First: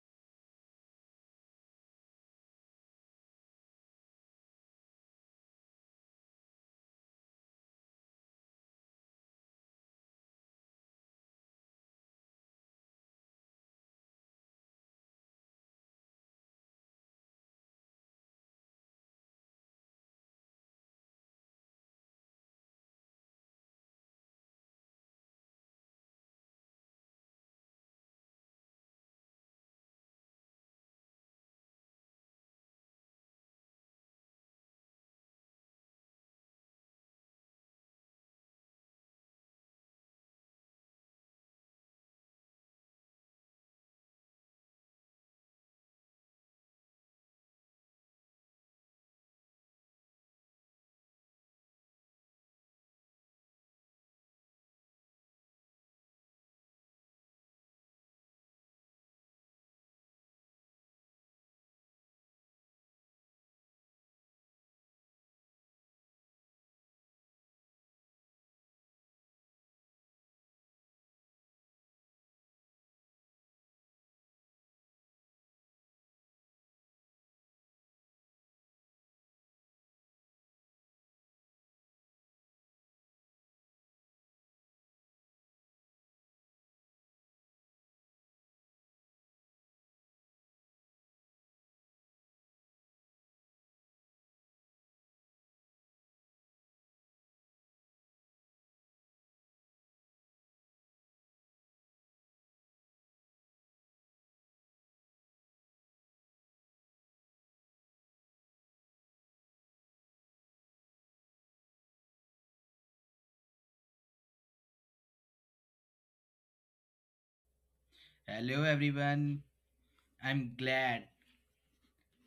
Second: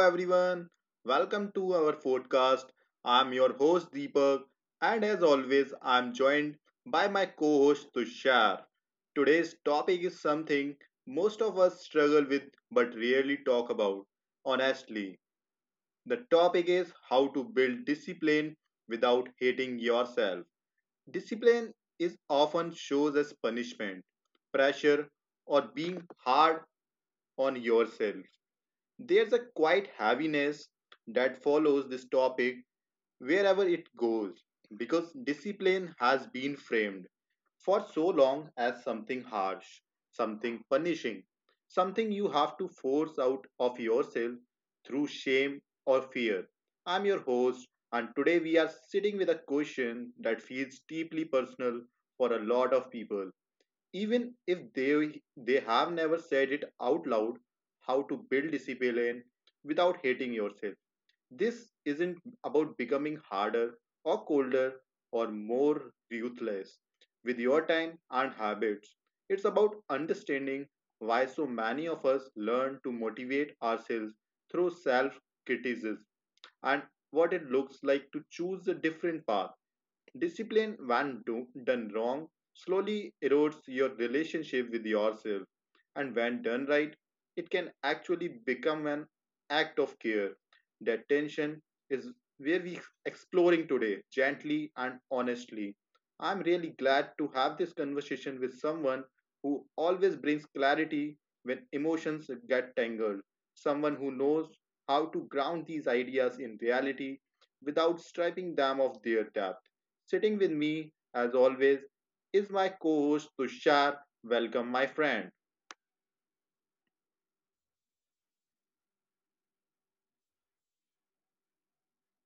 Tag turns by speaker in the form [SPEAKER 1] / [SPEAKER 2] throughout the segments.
[SPEAKER 1] everyone. Welcome to our podcast. I'm your host, Deepak, and as always, I'm joined by my co host, Tushar. Today's topic is something most of us struggle with but rarely talk about. Honestly, the topic is how to build discipline without hating yourself. Discipline is often shows as punishment, pressure, or being hard on yourself. There's a quiet heaviness that follows this topic wherever it goes, because discipline has been framed for so long as something harsh, something punishing, something you have to force out of yourself through shame or fear. I'm your host, and today we are sitting with a question that feels deeply personal for a lot of people, even if they have never said it out loud: how to build discipline without hating yourself. This isn't about becoming harder or colder or more ruthless with your time and habits. It's about understanding why so many of us learn to motivate ourselves through self criticism, and what it looks like to choose a different path. Discipline, when done wrong, slowly erodes your relationship with yourself, and when done right, it can actually become an act of care. That tension is where we exploring today, gently and honestly. I'm really glad to have this conversation with someone who always brings clarity when emotions get tangled, someone who knows how to ground these ideas in reality without stripping them of their depth. Sitting with me, as always, is my co host Tushar. Welcome, my friend.
[SPEAKER 2] Hello everyone. I'm glad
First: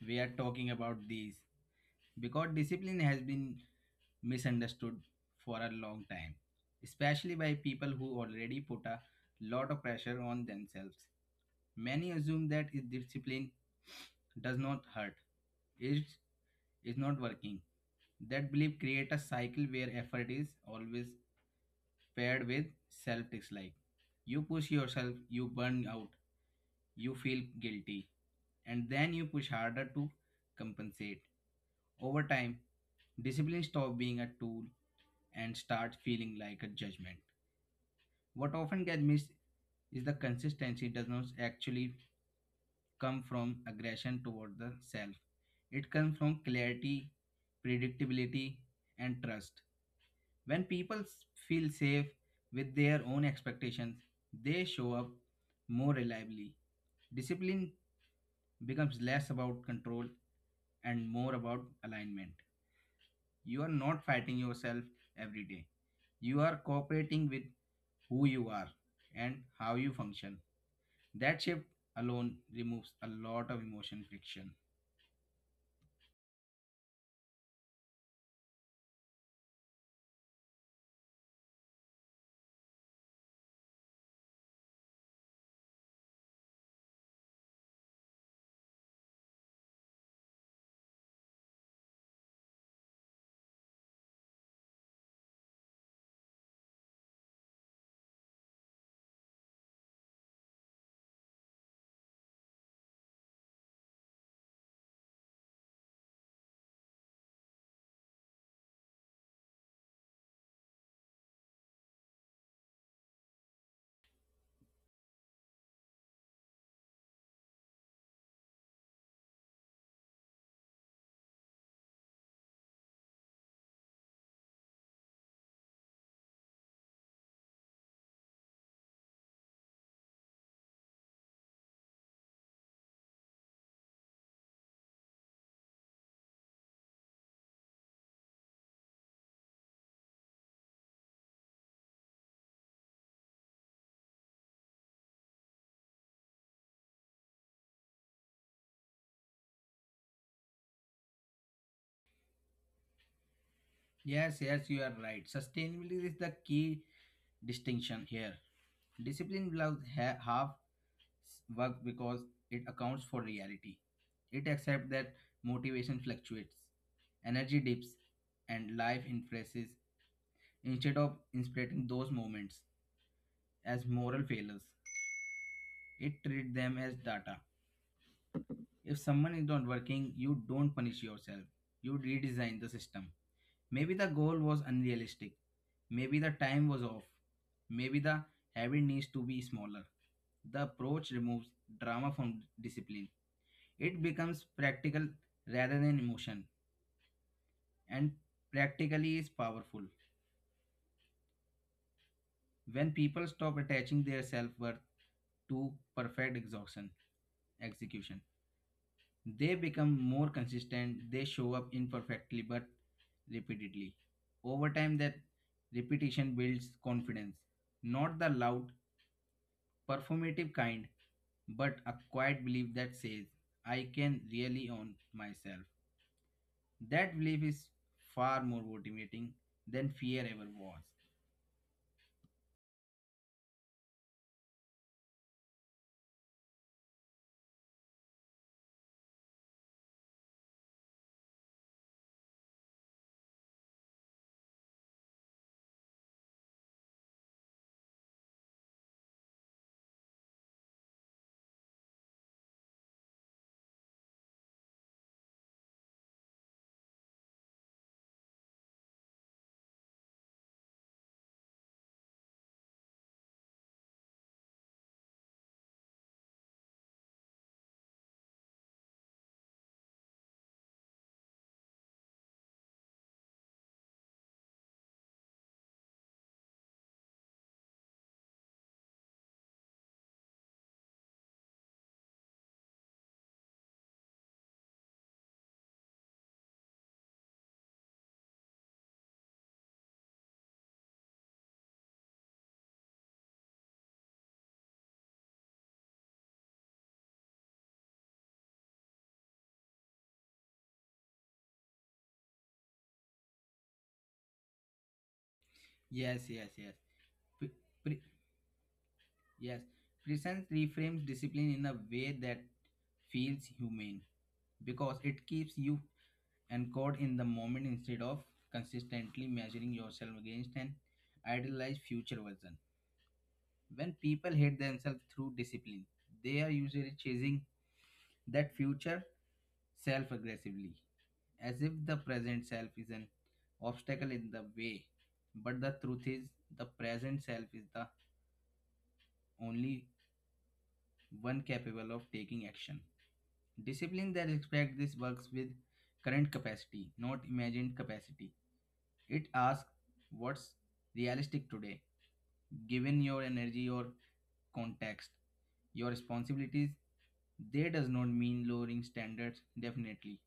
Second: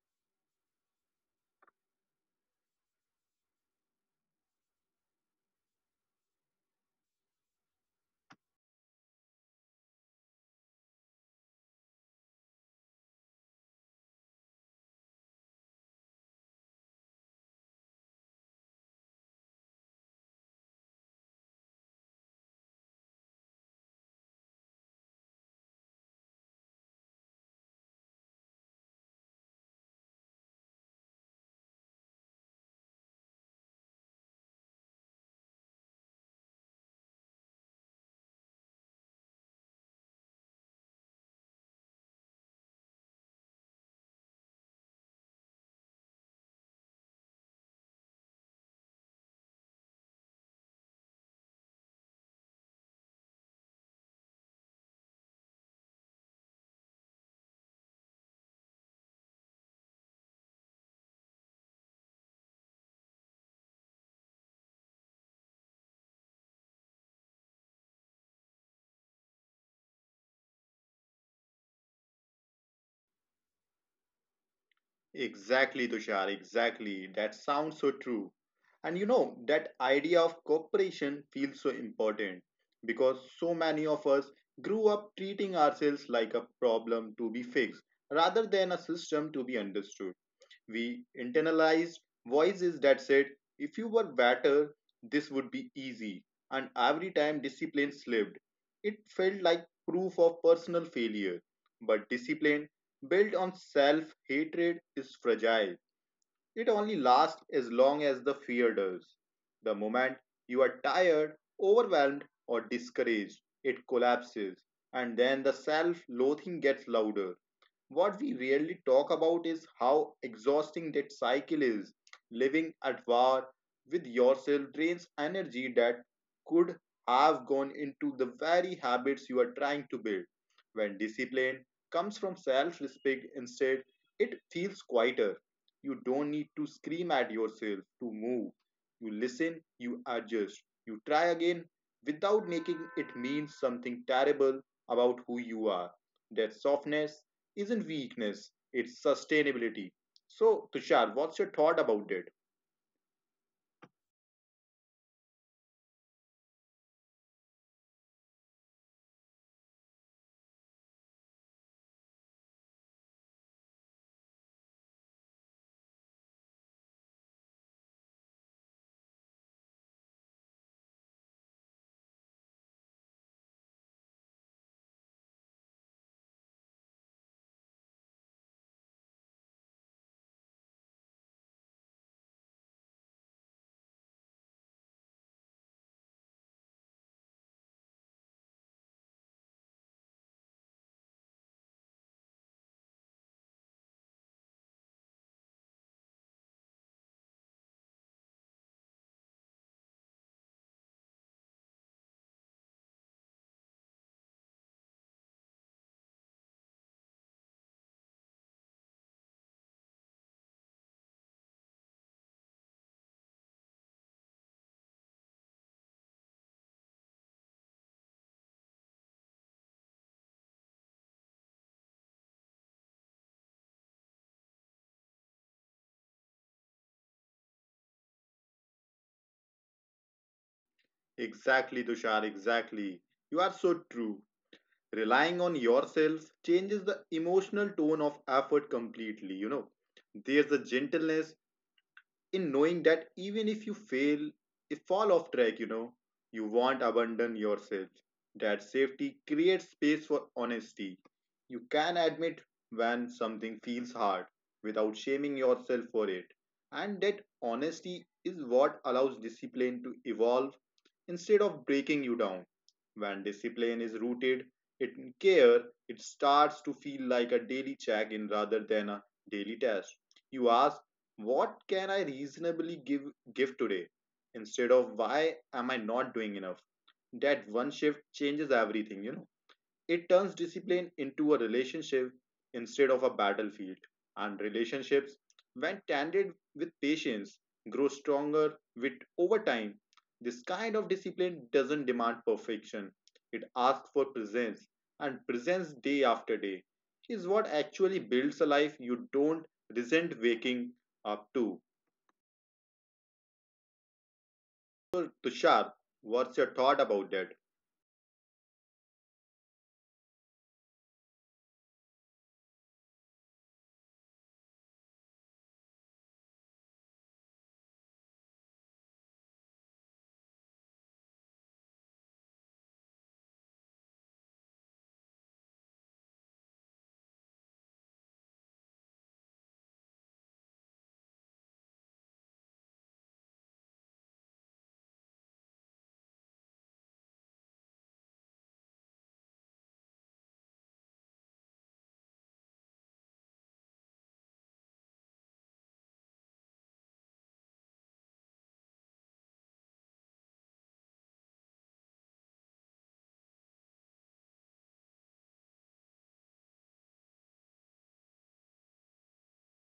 [SPEAKER 2] we are talking about this because discipline has been misunderstood for a long time, especially by people who already put a lot of pressure on themselves. Many assume that if discipline does not hurt, it is not working. That belief creates a cycle where effort is always paired with self dislike. You push yourself, you burn out, you feel guilty, and then you push harder to compensate. Over time, discipline stops being a tool and starts feeling like a judgment. What often gets missed is the consistency does not actually come from aggression toward the self. It comes from clarity, predictability, and trust. When feel safe with their own expectations, they show up more reliably. Discipline becomes less about control and more about alignment. You are not fighting yourself every day. You are cooperating with who you are and how you function. That shift alone removes a lot of emotion friction.
[SPEAKER 1] Exactly, Tushar, exactly. That sounds so true. And you know, that idea of cooperation feels so important because so many of us grew up treating ourselves like a problem to be fixed rather than a system to be understood. We internalized voices that said, if you were better, this would be easy. And every time discipline slipped, it felt like proof of personal failure. But discipline built on self hatred is fragile. It only lasts as long as the fear does. The moment you are tired, overwhelmed, or discouraged, it collapses, and then the self loathing gets louder. What we rarely talk about is how exhausting that cycle is. Living at war with yourself drains energy that could have gone into the very habits you are trying to build. When discipline comes from self respect instead, it feels quieter. You don't need to scream at yourself to move. You listen, you adjust, you try again without making it mean something terrible about who you are. That softness isn't weakness, it's sustainability. So, Tushar, what's your thought about it?
[SPEAKER 2] Yes, yes, you are right. Sustainability is the key distinction here. Discipline allows work because it accounts for reality. It accepts that motivation fluctuates, energy dips, and life increases instead of interpreting those moments as moral failures. It treats them as data. If someone is not working, you don't punish yourself. You redesign the system. Maybe the goal was unrealistic. Maybe the time was off. Maybe the habit needs to be smaller. The approach removes drama from discipline. It becomes practical rather than emotion, and practically is powerful. When people stop attaching their self worth to perfect exhaustion, execution, they become more consistent. They show up imperfectly but repeatedly. Over time, that repetition builds confidence, not the loud, performative kind, but a quiet belief that says, I can really own myself. That belief is far more motivating than fear ever was.
[SPEAKER 1] Exactly, Tushar, exactly. You are so true. Relying on yourself changes the emotional tone of effort completely, you know. There's a gentleness in knowing that even if you fail, if fall off track, you know, you won't abandon yourself. That safety creates space for honesty. You can admit when something feels hard without shaming yourself for it. And that honesty is what allows discipline to evolve instead of breaking you down. When discipline is rooted in care, it starts to feel like a daily check in rather than a daily test. You ask, what can I reasonably give today? Instead of, why am I not doing enough? That one shift changes everything, you know. It turns discipline into a relationship instead of a battlefield, and relationships, when tended with patience, grow stronger with over time. This kind of discipline doesn't demand perfection; it asks for presence, and presence day after day is what actually builds a life you don't resent waking up to. So, Tushar,
[SPEAKER 2] Yes, yes, yes.
[SPEAKER 1] what's your thought
[SPEAKER 2] Pre-
[SPEAKER 1] about that?
[SPEAKER 2] pre- yes, presence reframes discipline in a way that feels humane because it keeps you anchored in the moment instead of consistently measuring yourself against an idealized future version. When people hate themselves through discipline, they are usually chasing that future self aggressively as if the present self is an obstacle in the way. But the truth is, the present self is the only one capable of taking action. Discipline that respects this works with current capacity, not imagined capacity. It asks what's realistic today, given your energy, your context, your responsibilities. They does not mean lowering standards, definitely.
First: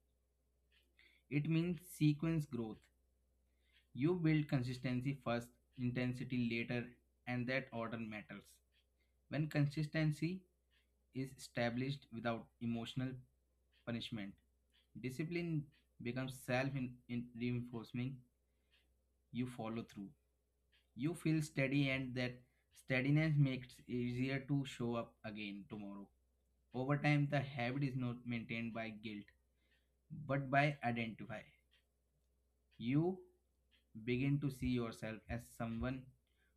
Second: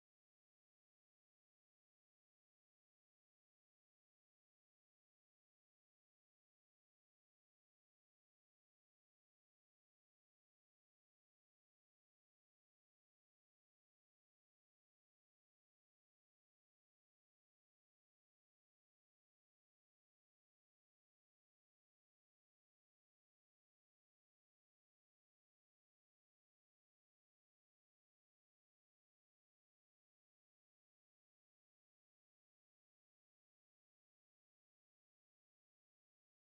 [SPEAKER 2] It means sequence growth. You build consistency first, intensity later, and that order matters. When consistency is established without emotional punishment, discipline becomes self reinforcing. You follow through. You feel steady, and that steadiness makes it easier to show up again tomorrow. Over time, the habit is not maintained by guilt, but by identify. You begin to see yourself as someone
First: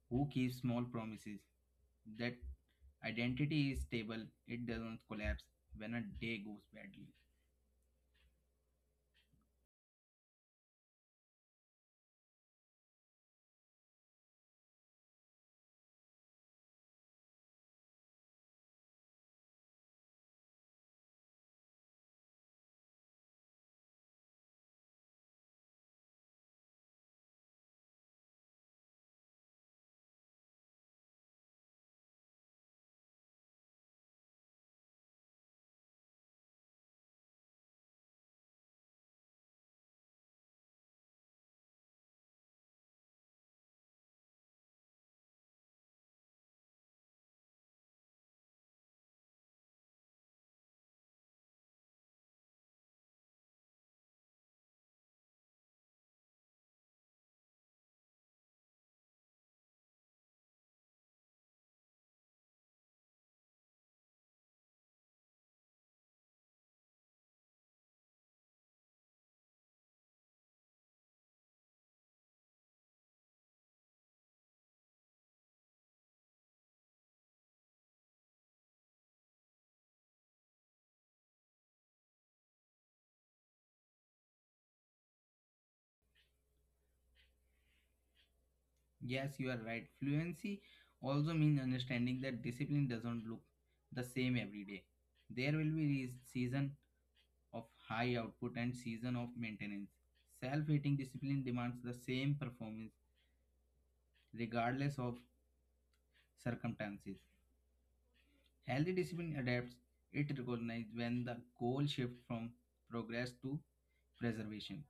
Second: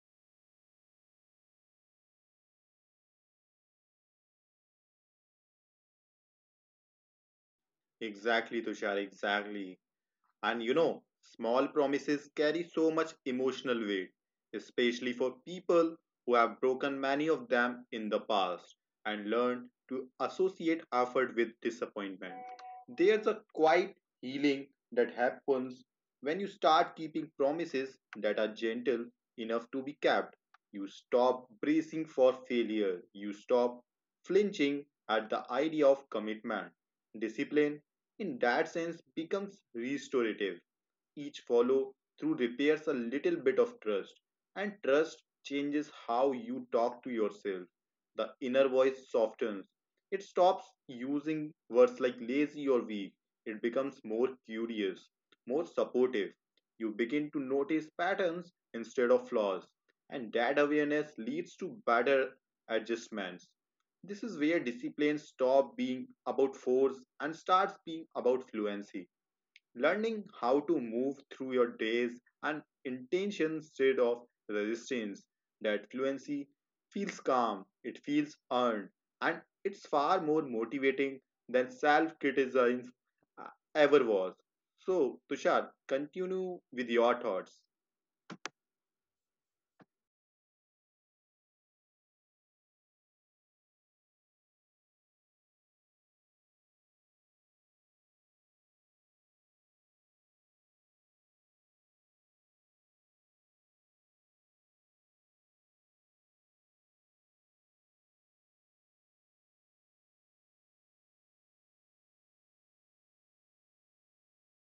[SPEAKER 2] who keeps small promises that identity is stable, it doesn't collapse when a day goes badly.
[SPEAKER 1] Exactly, Tushar. Exactly. And you know, small promises carry so much emotional weight, especially for people who have broken many of them in the past and learned to associate effort with disappointment. There's a quiet healing that happens when you start keeping promises that are gentle enough to be kept. You stop bracing for failure, you stop flinching at the idea of commitment. Discipline in that sense becomes restorative. Each follow through repairs a little bit of trust, and trust changes how you talk to yourself. The inner voice softens. It stops using words like lazy or weak. It becomes more curious, more supportive. You begin to notice patterns instead of flaws, and that awareness leads to better adjustments. This is where discipline stop being about force and starts being about fluency, learning how to move through your days and intention instead of resistance. That fluency feels calm, it feels earned, and it's far more motivating than self criticism ever was. So, Tushar, continue with your thoughts.
[SPEAKER 2] Yes, you are right. Fluency also means understanding that discipline doesn't look the same every day. There will be a season of high output and season of maintenance. Self-hating discipline demands the same performance regardless of circumstances. Healthy discipline adapts. It recognizes when the goal shifts from progress to preservation.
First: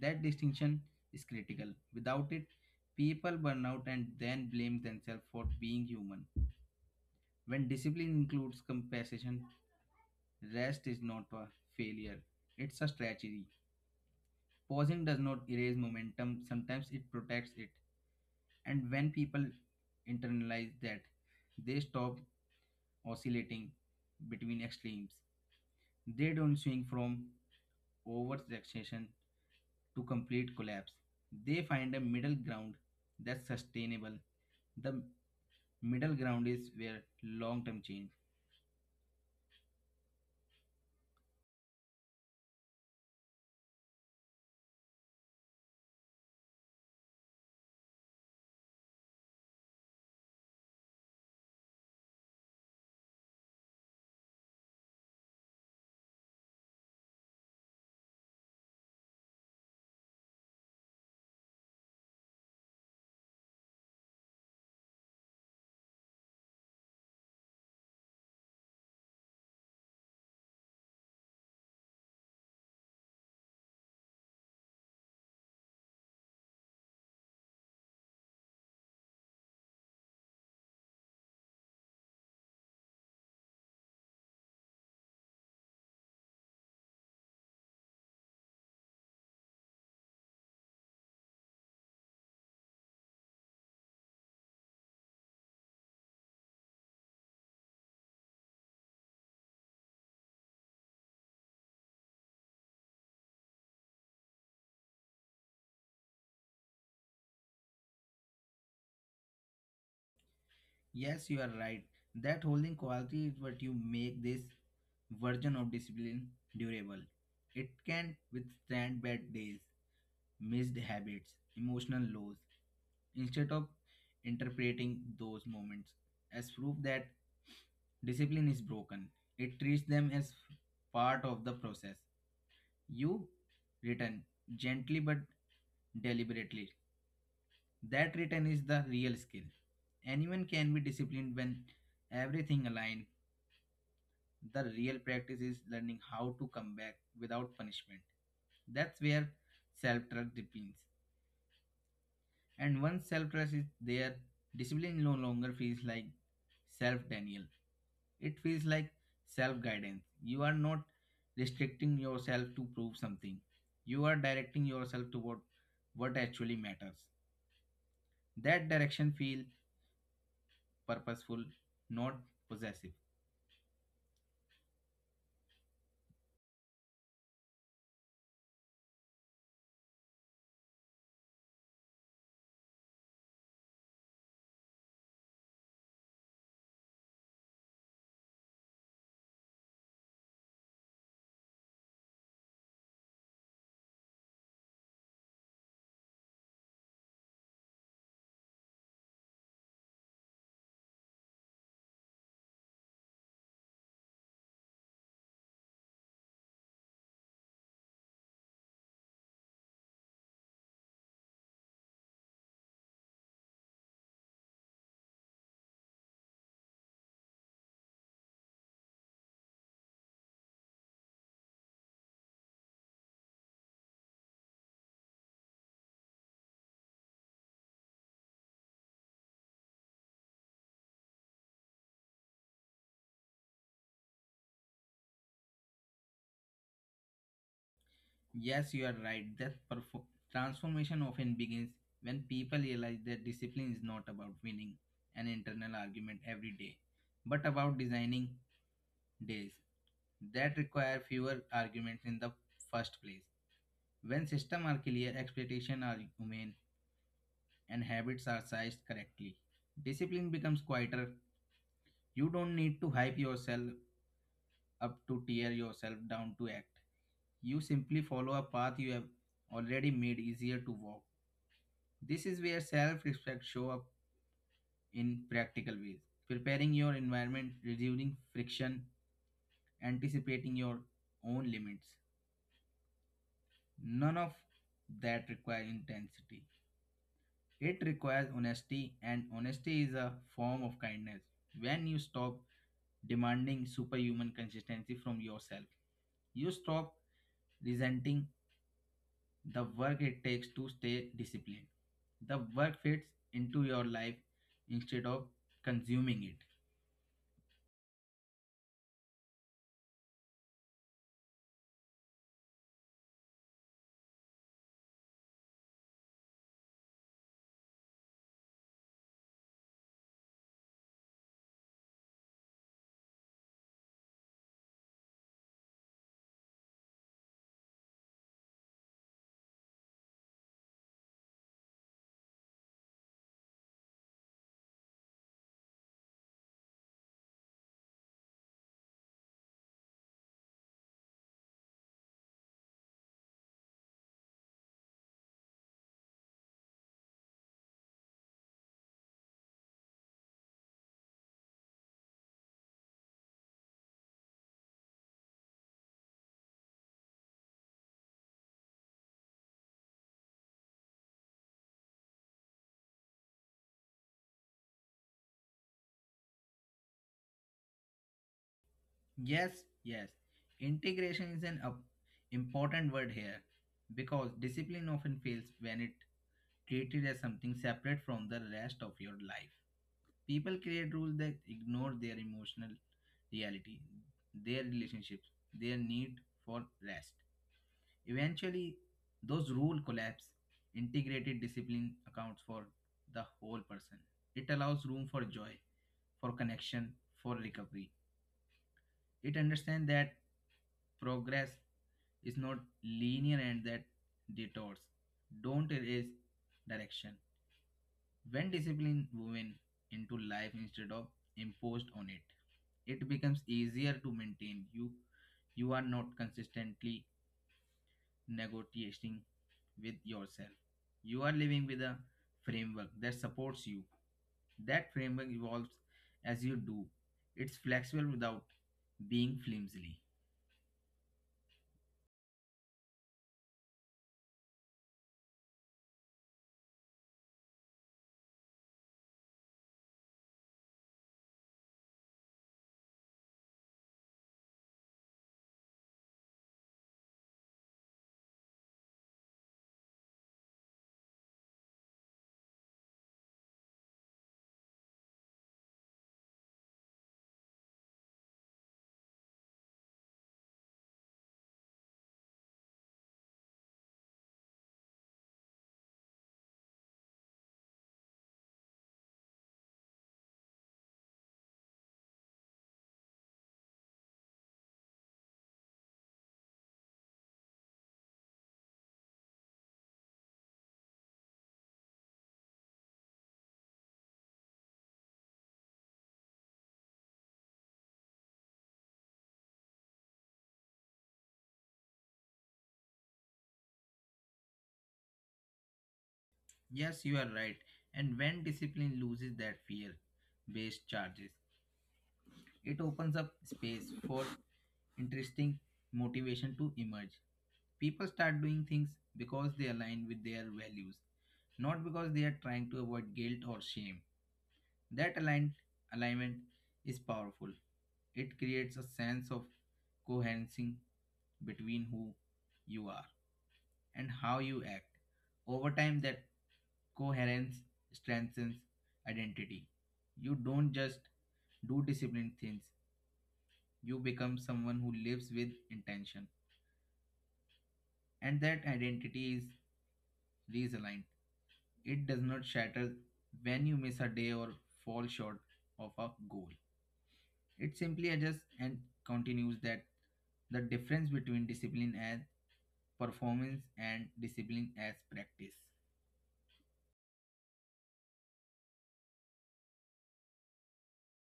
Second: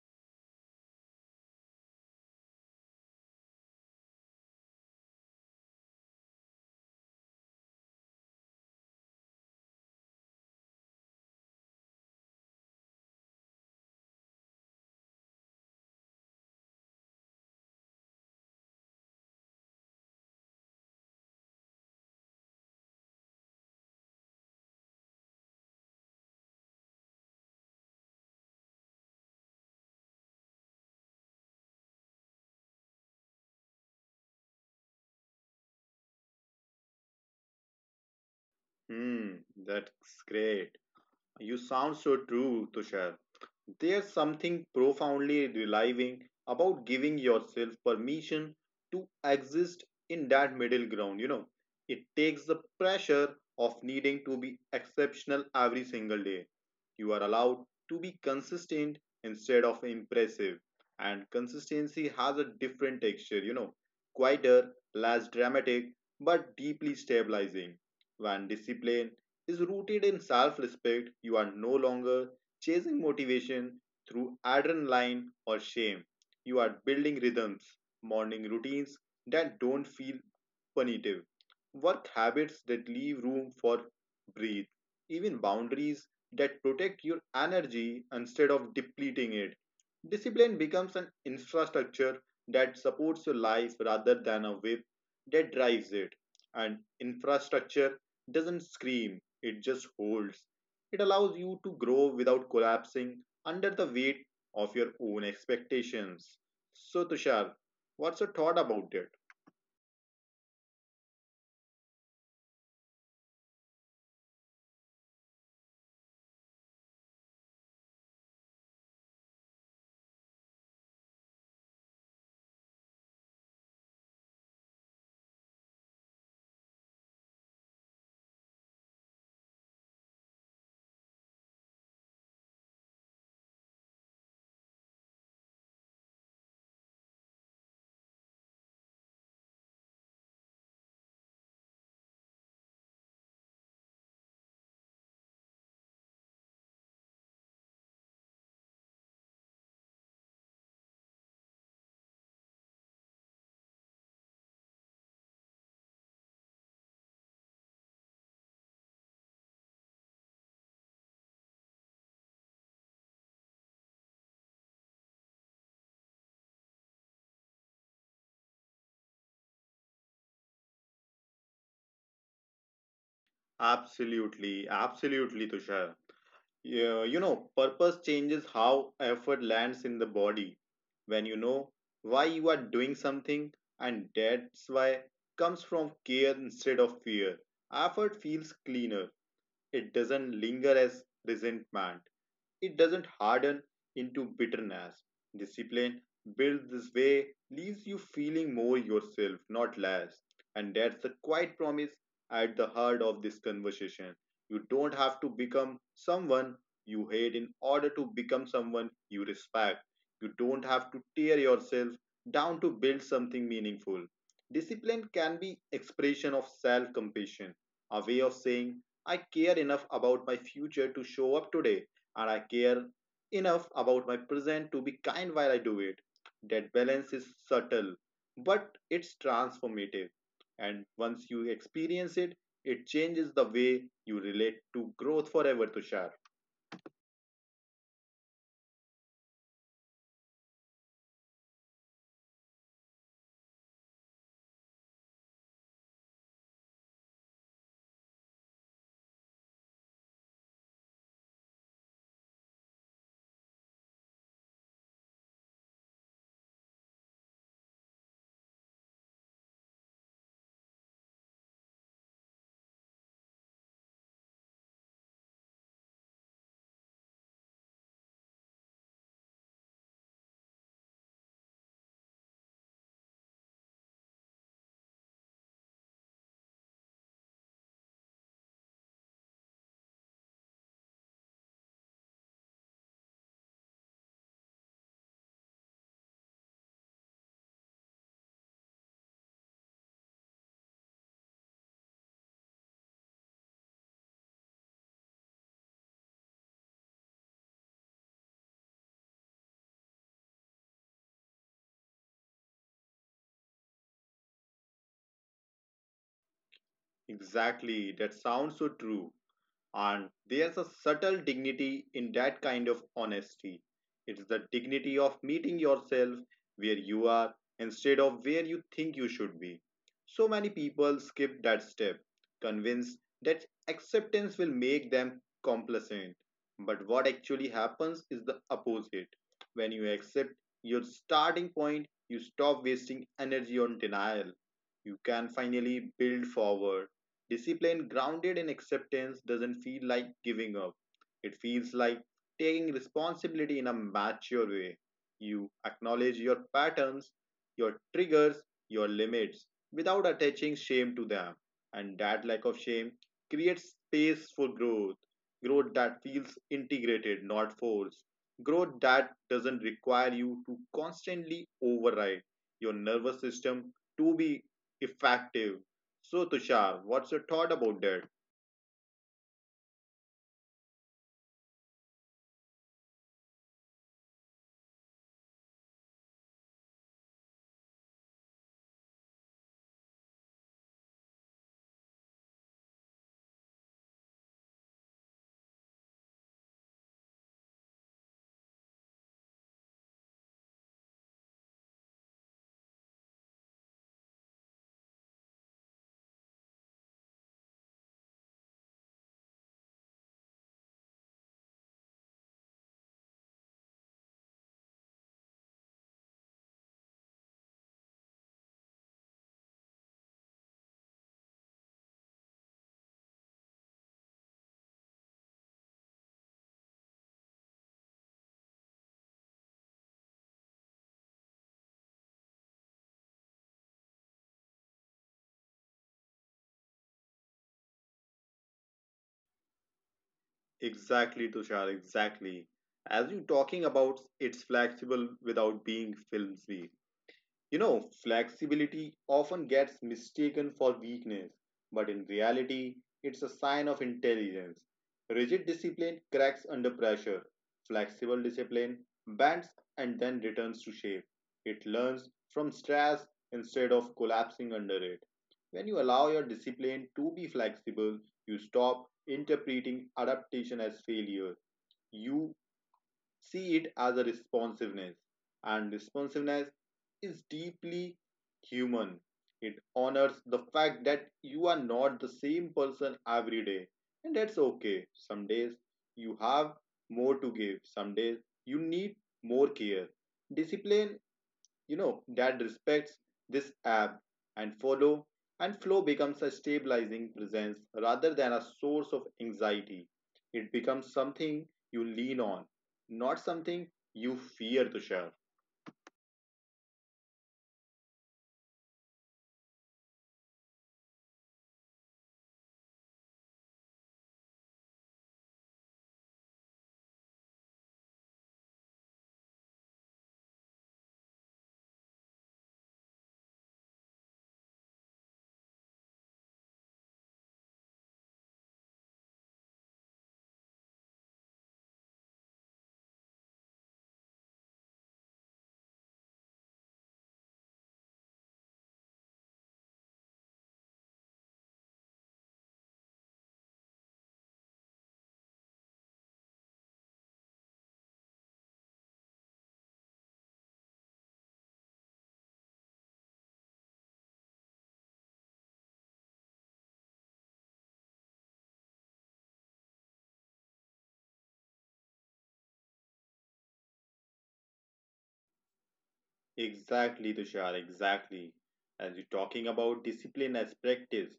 [SPEAKER 2] That distinction is critical. Without it, people burn out and then blame themselves for being human. When discipline includes compassion, rest is not a failure, it's a strategy. Pausing does not erase momentum, sometimes it protects it. And when people internalize that, they stop oscillating between extremes. They don't swing from oversaturation to complete collapse. They find a middle ground that's sustainable. The middle ground is where long term change.
[SPEAKER 1] Hmm, that's great. You sound so true, Tushar. There's something profoundly relieving about giving yourself permission to exist in that middle ground, you know. It takes the pressure of needing to be exceptional every single day. You are allowed to be consistent instead of impressive. And consistency has a different texture, you know, quieter, less dramatic, but deeply stabilizing. When discipline is rooted in self respect, you are no longer chasing motivation through adrenaline or shame. You are building rhythms, morning routines that don't feel punitive, work habits that leave room for breathe, even boundaries that protect your energy instead of depleting it. Discipline becomes an infrastructure that supports your life rather than a whip that drives it. And infrastructure doesn't scream, it just holds. It allows you to grow without collapsing under the weight of your own expectations. So, Tushar, what's your thought about it?
[SPEAKER 2] Yes, you are right. That holding quality is what you make this version of discipline durable. It can withstand bad days, missed habits, emotional lows, instead of interpreting those moments as proof that discipline is broken. It treats them as part of the process. You return gently but deliberately. That return is the real skill. Anyone can be disciplined when everything aligns. The real practice is learning how to come back without punishment. That's where self trust depends. And once self trust is there, discipline no longer feels like self denial. It feels like self guidance. You are not restricting yourself to prove something, you are directing yourself toward what actually matters. That direction feels purposeful, not possessive.
[SPEAKER 1] Absolutely, absolutely, Tushar. Yeah, you know, purpose changes how effort lands in the body. When you know why you are doing something, and that's why comes from care instead of fear. Effort feels cleaner. It doesn't linger as resentment. It doesn't harden into bitterness. Discipline built this way leaves you feeling more yourself, not less. And that's the quiet promise at the heart of this conversation. You don't have to become someone you hate in order to become someone you respect. You don't have to tear yourself down to build something meaningful. Discipline can be expression of self-compassion, a way of saying, I care enough about my future to show up today and I care enough about my present to be kind while I do it. That balance is subtle, but it's transformative. And once you experience it, it changes the way you relate to growth forever, Tushar.
[SPEAKER 2] Yes, you are right. That transformation often begins when people realize that discipline is not about winning an internal argument every day, but about designing days that require fewer arguments in the first place. When systems are clear, expectations are humane, and habits are sized correctly, discipline becomes quieter. You don't need to hype yourself up to tear yourself down to act. You simply follow a path you have already made easier to walk. This is where self respect show up in practical ways. Preparing your environment, reducing friction, anticipating your own limits. None of that requires intensity. It requires honesty, and honesty is a form of kindness. When you stop demanding superhuman consistency from yourself, you stop resenting the work it takes to stay disciplined. The work fits into your life instead of consuming it.
[SPEAKER 1] Exactly, that sounds so true. And there's a subtle dignity in that kind of honesty. It's the dignity of meeting yourself where you are instead of where you think you should be. So many people skip that step, convinced that acceptance will make them complacent. But what actually happens is the opposite. When you accept your starting point, you stop wasting energy on denial. You can finally build forward. Discipline grounded in acceptance doesn't feel like giving up. It feels like taking responsibility in a mature way. You acknowledge your patterns, your triggers, your limits without attaching shame to them. And that lack of shame creates space for growth. Growth that feels integrated, not forced. Growth that doesn't require you to constantly override your nervous system to be effective. So, Tushar, what's your thought about that?
[SPEAKER 2] Yes, yes. Integration is an important word here because discipline often fails when it treated as something separate from the rest of your life. People create rules that ignore their emotional reality, their relationships, their need for rest. Eventually, those rules collapse. Integrated discipline accounts for the whole person. It allows room for joy, for connection, for recovery. It understands that progress is not linear and that detours don't erase direction. When discipline woven into life instead of imposed on it, it becomes easier to maintain. You are not consistently negotiating with yourself. You are living with a framework that supports you. That framework evolves as you do. It's flexible without being flimsy.
[SPEAKER 1] Exactly, Tushar, exactly. As you talking about, it's flexible without being filmy. You know, flexibility often gets mistaken for weakness, but in reality, it's a sign of intelligence. Rigid discipline cracks under pressure, flexible discipline bends and then returns to shape. It learns from stress instead of collapsing under it. When you allow your discipline to be flexible, you stop interpreting adaptation as failure. You see it as a responsiveness. And responsiveness is deeply human. It honors the fact that you are not the same person every day. And that's okay. Some days you have more to give, some days you need more care. Discipline you know that respects this app and follow and flow becomes a stabilizing presence rather than a source of anxiety. It becomes something you lean on, not something you fear to share.
[SPEAKER 2] Yes, you are right. And when discipline loses that fear based charges, it opens up space for interesting motivation to emerge. People start doing things because they align with their values, not because they are trying to avoid guilt or shame. That aligned alignment is powerful. It creates a sense of coherency between who you are and how you act. Over time, that coherence strengthens identity. You don't just do disciplined things, you become someone who lives with intention. And that identity is realigned. It does not shatter when you miss a day or fall short of a goal. It simply adjusts and continues that the difference between discipline as performance and discipline as practice.
[SPEAKER 1] Exactly, Tushar, exactly. As you're talking about discipline as practice,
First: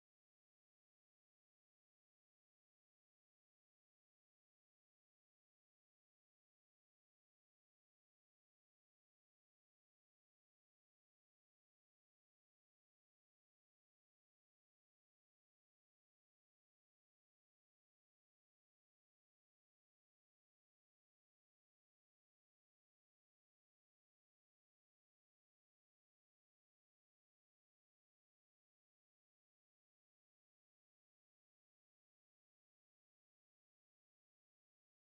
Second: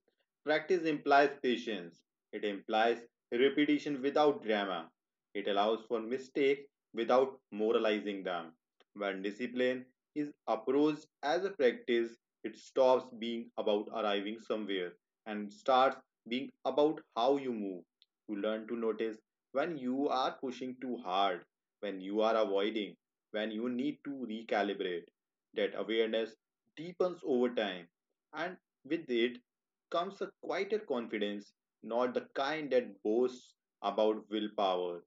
[SPEAKER 1] practice implies patience. It implies repetition without drama. It allows for mistakes without moralizing them. When discipline is approached as a practice, it stops being about arriving somewhere and starts being about how you move. You learn to notice when you are pushing too hard, when you are avoiding, when you need to recalibrate. That awareness deepens over time, and with it comes a quieter confidence, not the kind that boasts about willpower,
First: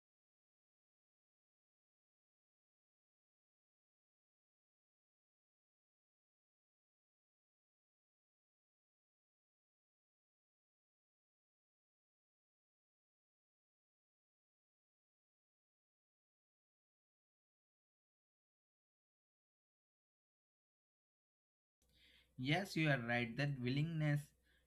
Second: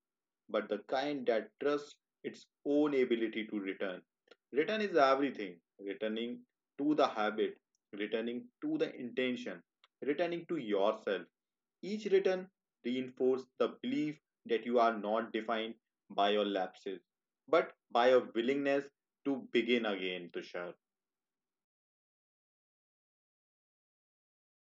[SPEAKER 1] but the kind that trusts its own ability to return. Return is everything, returning to the habit, returning to the intention, returning to yourself. Each return reinforced the belief that you are not defined by your lapses, but by your willingness to begin again, Tushar.
[SPEAKER 2] Yes, you are right. That willingness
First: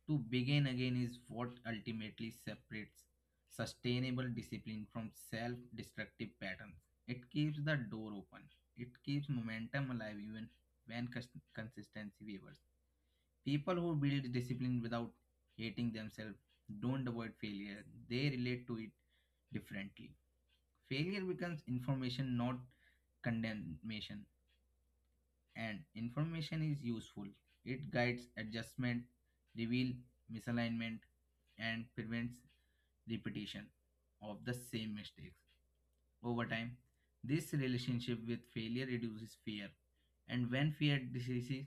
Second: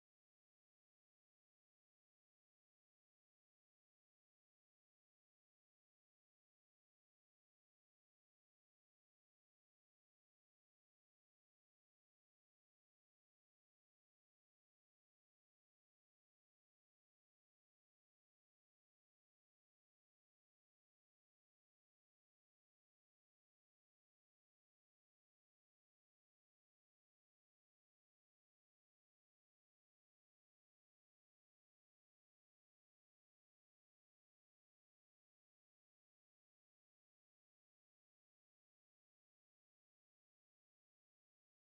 [SPEAKER 2] to begin again is what ultimately separates sustainable discipline from self destructive patterns. It keeps the door open, it keeps momentum alive even when consistency wavers. People who build discipline without hating themselves don't avoid failure, they relate to it differently. Failure becomes information, not condemnation and information is useful. It guides adjustment, reveal misalignment, and prevents repetition of the same mistakes. Over time, this relationship with failure reduces fear, and when fear decreases,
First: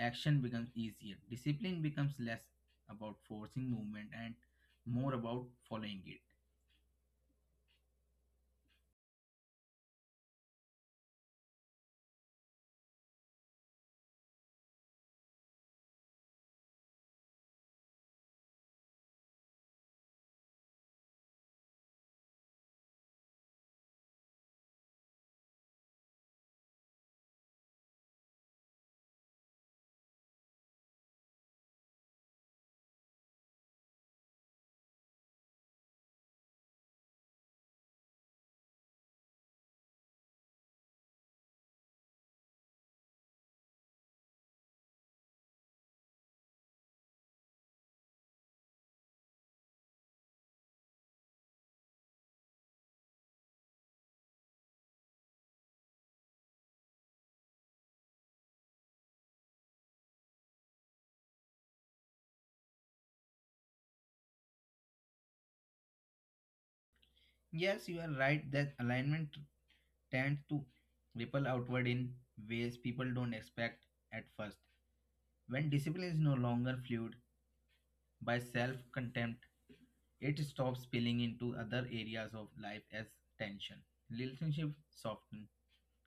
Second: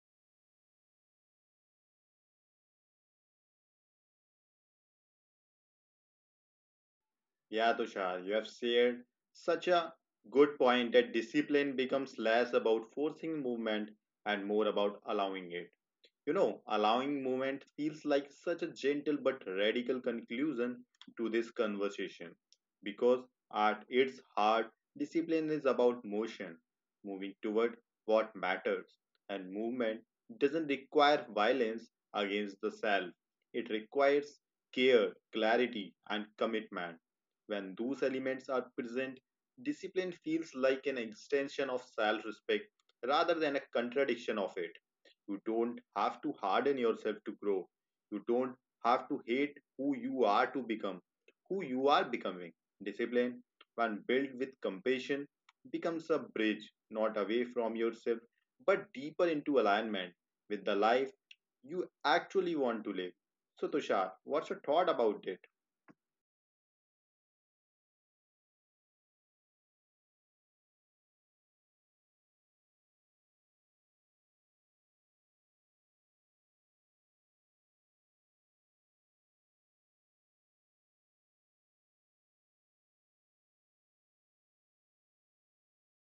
[SPEAKER 2] action becomes easier. Discipline becomes less about forcing movement and more about following it.
[SPEAKER 1] Yeah, Tushar, you have shared such a good point that discipline becomes less about forcing movement and more about allowing it. You know, allowing movement feels like such a gentle but radical conclusion to this conversation because at its heart, discipline is about motion, moving toward what matters, and movement doesn't require violence against the self. It requires care, clarity, and commitment. When those elements are present, discipline feels like an extension of self respect rather than a contradiction of it. You don't have to harden yourself to grow. You don't have to hate who you are to become who you are becoming. Discipline, when built with compassion, becomes a bridge not away from yourself but deeper into alignment with the life you actually want to live. So, Tushar, what's your thought about it?
[SPEAKER 2] Yes, you are right that alignment tends to ripple outward in ways people don't expect at first. When discipline is no longer fueled by self contempt, it stops spilling into other areas of life as tension. Relationships soften,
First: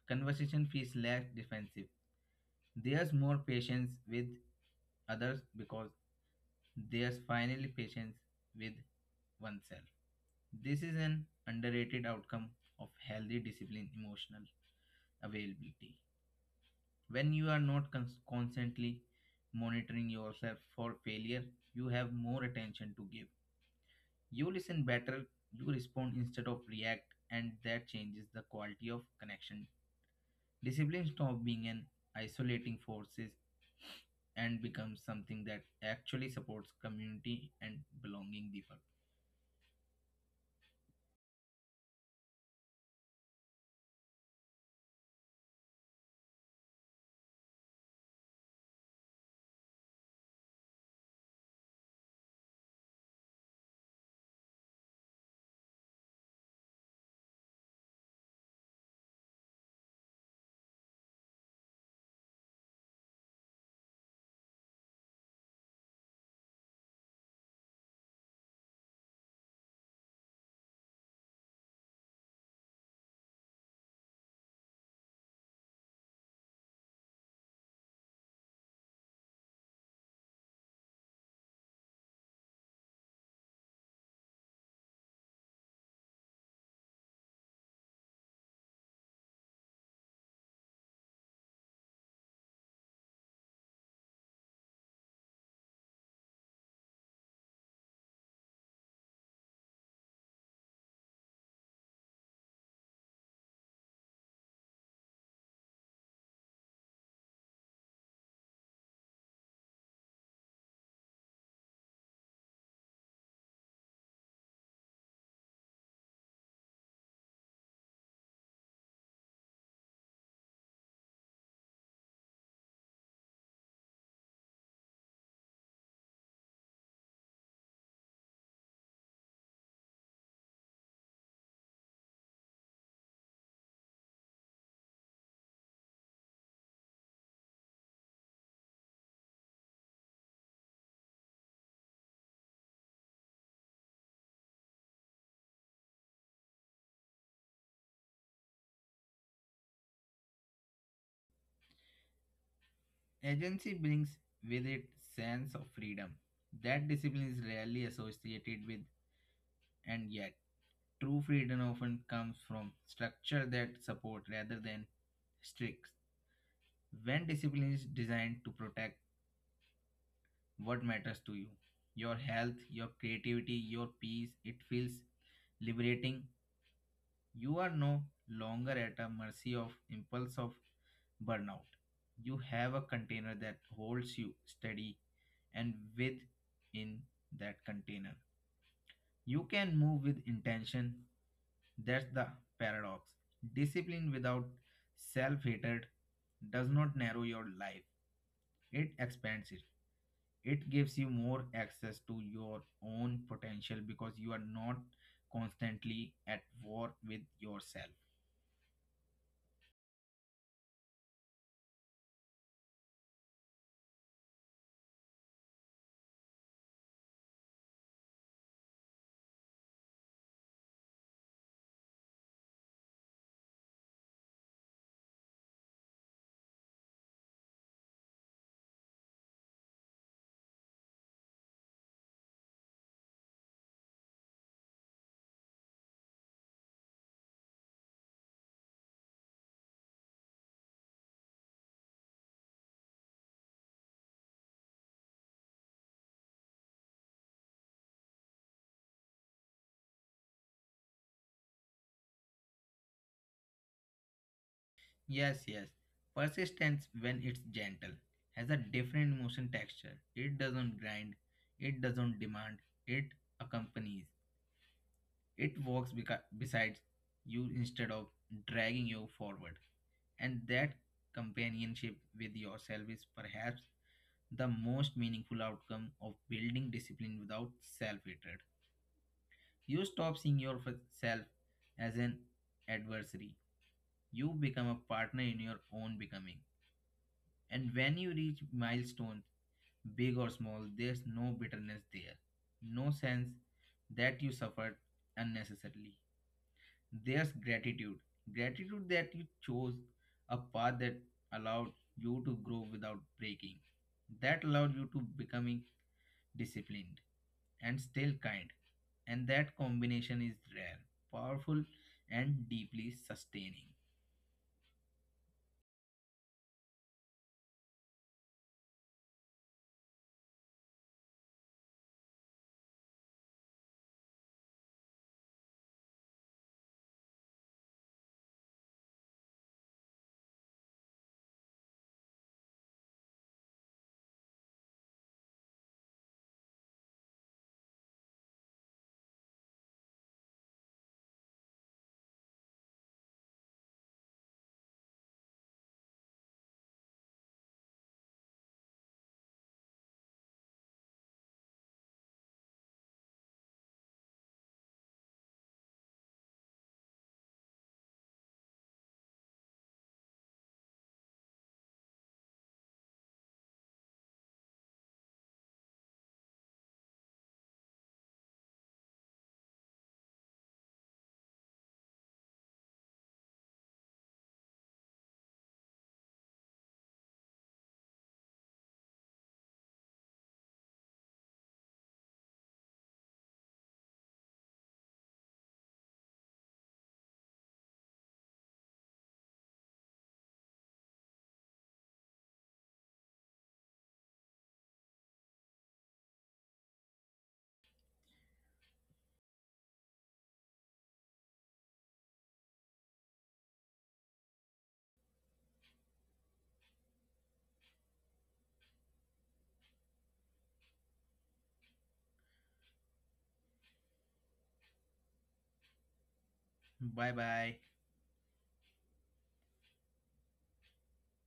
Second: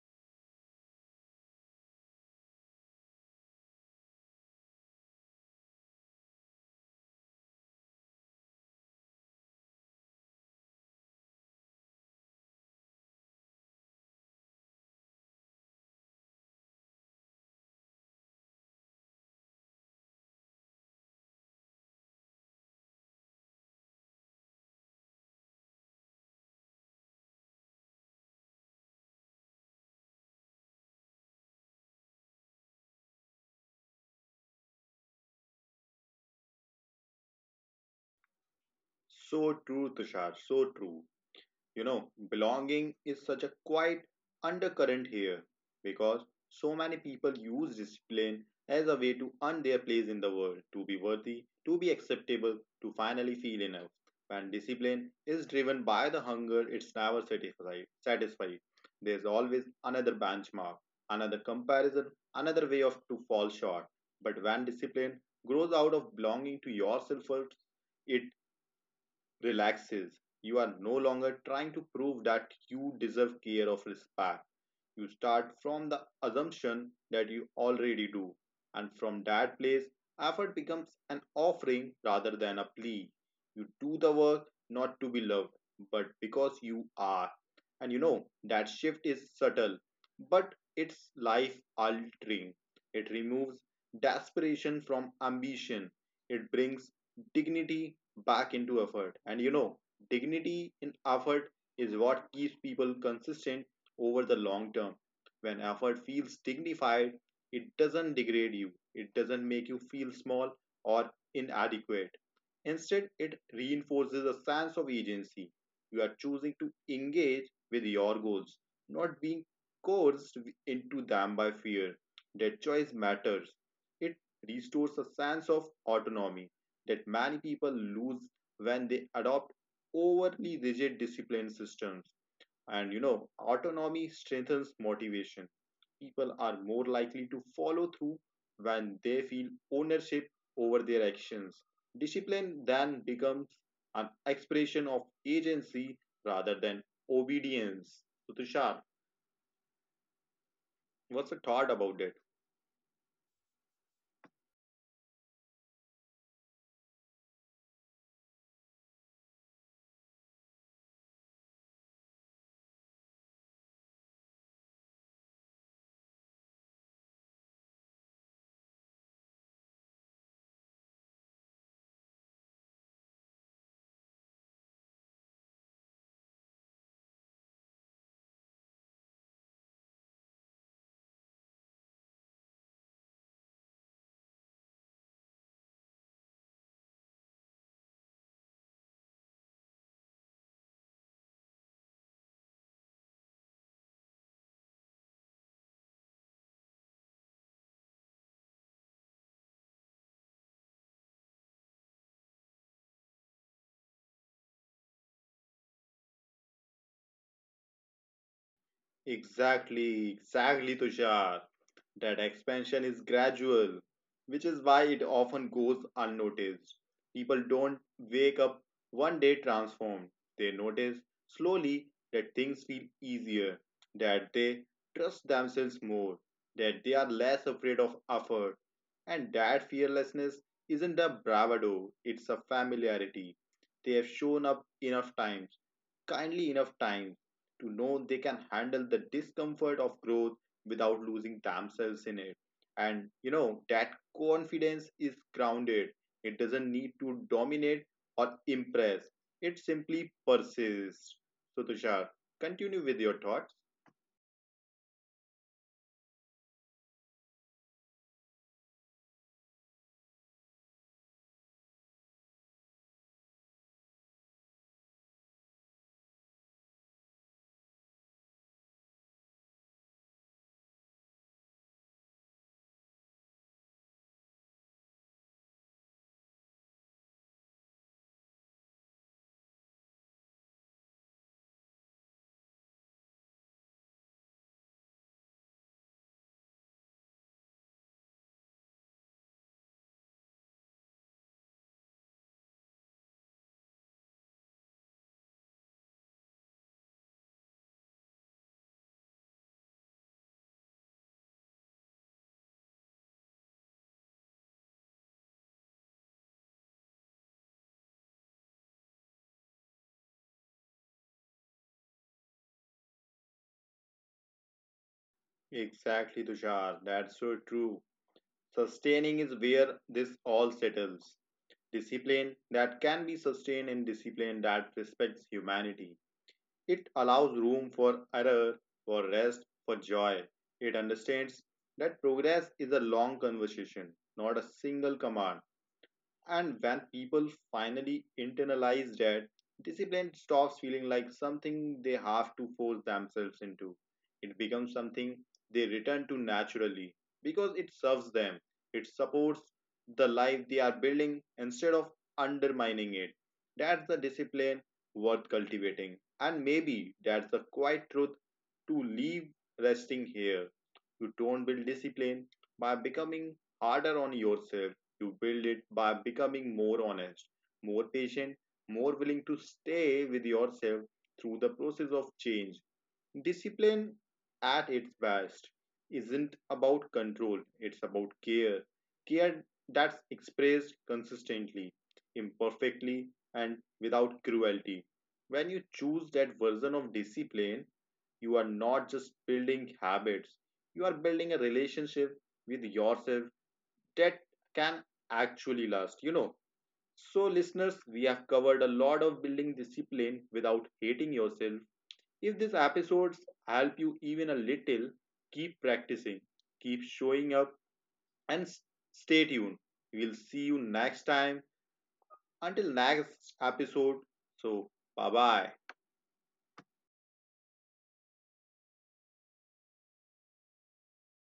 [SPEAKER 2] conversation feels less defensive. There's more patience with others because there's finally patience with oneself. This is an underrated outcome of healthy discipline emotional availability. When you are not constantly monitoring yourself for failure, you have more attention to give. You listen better, you respond instead of react, and that changes the quality of connection. Discipline stops being an isolating forces and becomes something that actually supports community and belonging deeper.
[SPEAKER 1] So true, Tushar, so true. You know, belonging is such a quiet undercurrent here because so many people use discipline as a way to earn their place in the world, to be worthy, to be acceptable, to finally feel enough. When discipline is driven by the hunger, it's never satisfied. There's always another benchmark, another comparison, another way of to fall short. But when discipline grows out of belonging to yourself first, it relaxes. You are no longer trying to prove that you deserve care or respect. You start from the assumption that you already do, and from that place, effort becomes an offering rather than a plea. You do the work not to be loved, but because you are. And you know, that shift is subtle, but it's life altering. It removes desperation from ambition, it brings dignity back into effort. And you know, dignity in effort is what keeps people consistent over the long term. When effort feels dignified, it doesn't degrade you, it doesn't make you feel small or inadequate. Instead, it reinforces a sense of agency. You are choosing to engage with your goals, not being coerced into them by fear. That choice matters. It restores a sense of autonomy that many people lose when they adopt overly rigid discipline systems. And you know, autonomy strengthens motivation. People are more likely to follow through when they feel ownership over their actions. Discipline then becomes an expression of agency rather than obedience. So, Tushar, what's your thought about it?
[SPEAKER 2] Agency brings with it sense of freedom. That discipline is rarely associated with, and yet true freedom often comes from structure that support rather than strict. When discipline is designed to protect what matters to you, your health, your creativity, your peace, it feels liberating. You are no longer at a mercy of impulse of burnout. You have a container that holds you steady and within that container. You can move with intention. That's the paradox. Discipline without self hatred does not narrow your life, it expands it. It gives you more access to your own potential because you are not constantly at war with yourself.
[SPEAKER 1] Exactly, exactly, Tushar. That expansion is gradual, which is why it often goes unnoticed. People don't wake up one day transformed. They notice slowly that things feel easier, that they trust themselves more, that they are less afraid of effort. And that fearlessness isn't a bravado, it's a familiarity. They have shown up enough times kindly enough time to know they can handle the discomfort of growth without losing themselves in it. And you know, that confidence is grounded, it doesn't need to dominate or impress, it simply persists. So, Tushar, continue with your thoughts.
[SPEAKER 2] Yes, yes. Persistence, when it's gentle, has a different emotion texture. It doesn't grind, it doesn't demand, it accompanies. It walks beside you instead of dragging you forward. And that companionship with yourself is perhaps the most meaningful outcome of building discipline without self hatred. You stop seeing yourself as an adversary, you become a partner in your own becoming. And when you reach milestones, big or small, there's no bitterness there, no sense that you suffered unnecessarily. There's gratitude. Gratitude that you chose a path that allowed you to grow without breaking, that allowed you to becoming disciplined and still kind. And that combination is rare, powerful, and deeply sustaining.
[SPEAKER 1] Exactly, Tushar, that's so true. Sustaining is where this all settles. Discipline that can be sustained and discipline that respects humanity. It allows room for error, for rest, for joy. It understands that progress is a long conversation, not a single command. And when people finally internalize that, discipline stops feeling like something they have to force themselves into. It becomes something they return to naturally because it serves them, it supports the life they are building instead of undermining it. That's the discipline worth cultivating. And maybe that's the quiet truth to leave resting here. You don't build discipline by becoming harder on yourself. You build it by becoming more honest, more patient, more willing to stay with yourself through the process of change. Discipline at its best isn't about control, it's about care. Care that's expressed consistently, imperfectly, and without cruelty. When you choose that version of discipline, you are not just building habits, you are building a relationship with yourself that can actually last, you know. So, listeners, we have covered a lot of building discipline without hating yourself. If these episodes help you even a little, keep practicing, keep showing up, and stay tuned. We'll see you next time. Until next episode. So, bye bye.
[SPEAKER 2] Bye bye.